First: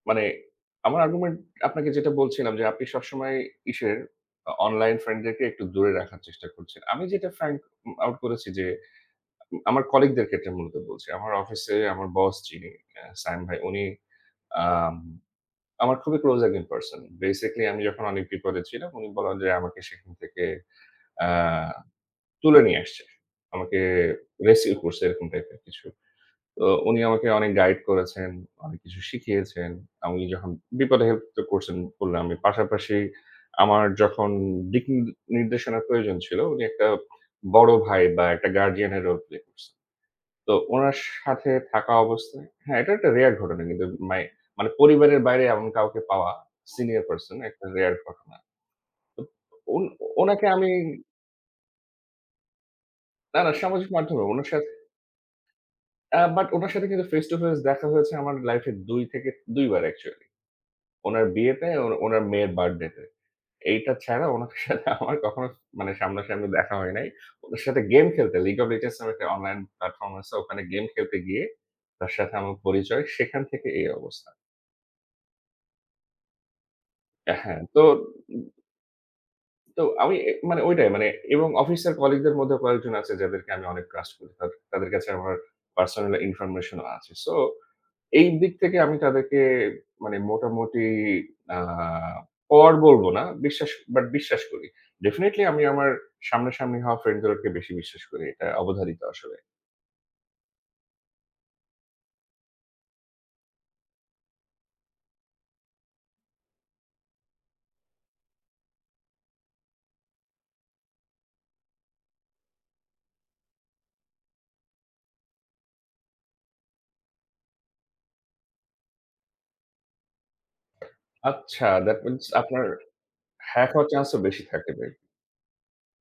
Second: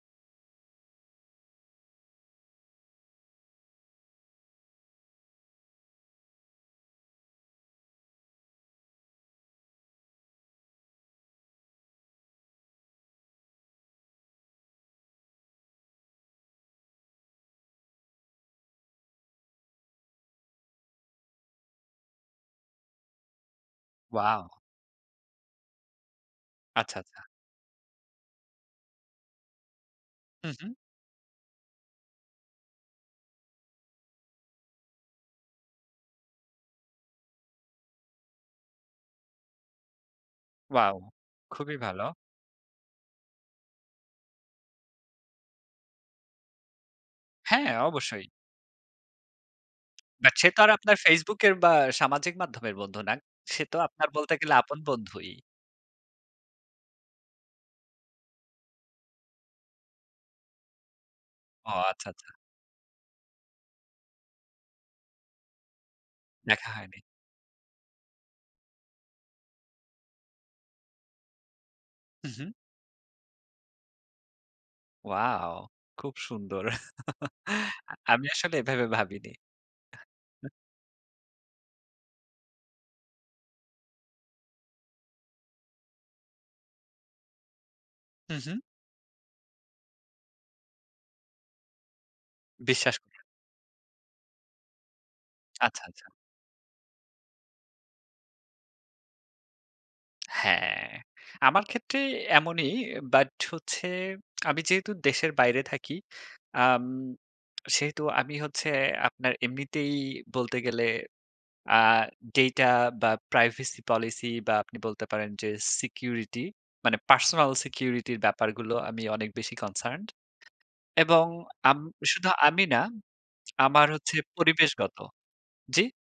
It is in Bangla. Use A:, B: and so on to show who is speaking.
A: মানে আমার argument আপনাকে যেটা বলছিলাম যে, "আপনি সবসময় ইসের অ অনলাইন ফ্রেন্ডদেরকে একটু দূরে রাখার চেষ্টা করছেন।" আমি যেটা find উম out করেছি যে আউ আমার কলিগদের ক্ষেত্রে মূলত বলছি, আমার অফিসে আমার বস যিনি, আ সায়েম ভাই উনি আম আমার খুবই ক্লোজ একজন পারসন। বেসিক্যালি আমি যখন অনেক বিপদে ছিলাম, উনি বলা যায় আমাকে সেখান থেকে অ্যা তুলে নিয়ে আসছে। আমাকে
B: ওয়াও!
A: rescue করছে, এরকম টাইপের কিছু। তো
B: আচ্ছা,
A: উনি
B: আচ্ছা।
A: আমাকে অনেক গাইড করেছেন, অনেক কিছু শিখিয়েছেন। আমি যখন
B: হুম, হুম।
A: "বিপদে হেল্প তো করছেন" বললাম আমি। পাশাপাশি আমার যখন দিক নি নির্দেশনার প্রয়োজন ছিল উনি একটা বড় ভাই বা, একটা গার্ডিয়ানের রোল প্লে করছে। তো
B: ওয়াও!
A: উনার সাথে
B: খুবই
A: থাকা
B: ভালো।
A: অবস্থায় হ্যাঁ এটা একটা রেয়ার ঘটনা কিন্তু মাই মানে পরিবারের বাইরে এমন কাউকে পাওয়া, সিনিয়র পারসন, একটা
B: হ্যাঁ,
A: রেয়ার
B: অবশ্যই।
A: ঘটনা। ও ওন
B: বাট
A: ওনাকে
B: সে তো আর
A: আমি
B: আপনার Facebook এর বা, সামাজিক মাধ্যমের বন্ধু না।
A: না, না।
B: সে তো
A: সামাজিক
B: আপনার
A: মাধ্যমে
B: বলতে
A: ওনার
B: গেলে
A: সাথে
B: আপন বন্ধুই।
A: আ বাট উনার সাথে কিন্তু ফেস টু ফেস দেখা হয়েছে আমার লাইফে ২ থেকে ২ বার অ্যাকচুয়ালি। ওনার বিয়েতে,
B: ও!
A: ওন
B: আচ্ছা,
A: ওনার
B: আচ্ছা।
A: মেয়ের বার্থডেতে এইটা ছাড়া ওনার সাথে আমার কখনো মানে সামনাসামনি
B: দেখা
A: দেখা হয়
B: হয়নি।
A: নাই। ওনার সাথে গেম খেলতে League of Legends নামে একটা অনলাইন প্লাটফর্ম আছে, ওখানে গেম খেলতে গিয়ে তার
B: উ
A: সাথে
B: হুম।
A: আমার পরিচয়, সেখান থেকে এই অবস্থা।
B: ওয়াও! খুব সুন্দর।
A: অ্যা হ্যাঁ, তো
B: আ আমি
A: উম
B: আসলে এভাবে ভাবিনি।
A: তো আমি মানে এ মানে ঐটাই এবং অফিসের কলিগদের মধ্যে কয়েকজন আছে যাদেরকে আমি অনেক ট্রাস্ট করি। তাদে তাদের কাছে আমার পার্সোনাল ইনফরমেশনও আছে। সো এই
B: হুম,
A: দিক
B: হুম।
A: থেকে আমি তাদেরকে মানে মোটামুটি আ পর
B: বিশ্বাস
A: বলবো
B: [unintelligible]
A: না। বিশ্বাস বাট বিশ্বাস করি। ডেফিনিটলি আমি
B: আচ্ছা,
A: আমার
B: আচ্ছা।
A: সামনাসামনি হওয়া ফ্রেন্ডদেরওকে বেশি বিশ্বাস করি। এটা অবধারিত, আসলে।
B: হ্যাঁ। আমার ক্ষেত্রে এমনই, বাট হচ্ছে আমি যেহেতু দেশের বাইরে থাকি, আম সেহেতু আমি হচ্ছে আপনার এমনিতেই বলতে গেলে আ ডেটা বা, প্রাইভেসি পলিসি বা আপনি বলতে পারেন যে সিকিউরিটি মানে পার্সোনাল সিকিউরিটির ব্যাপারগুলো আমি অনেক বেশি কনসার্নড এবং
A: আচ্ছা!
B: আম
A: that means
B: শুধু আমি
A: আপনার
B: না
A: হ্যাক
B: আমার
A: হওয়ার
B: হচ্ছে
A: চান্সও বেশি থাকে বাই
B: পরিবেশগত জ্বি?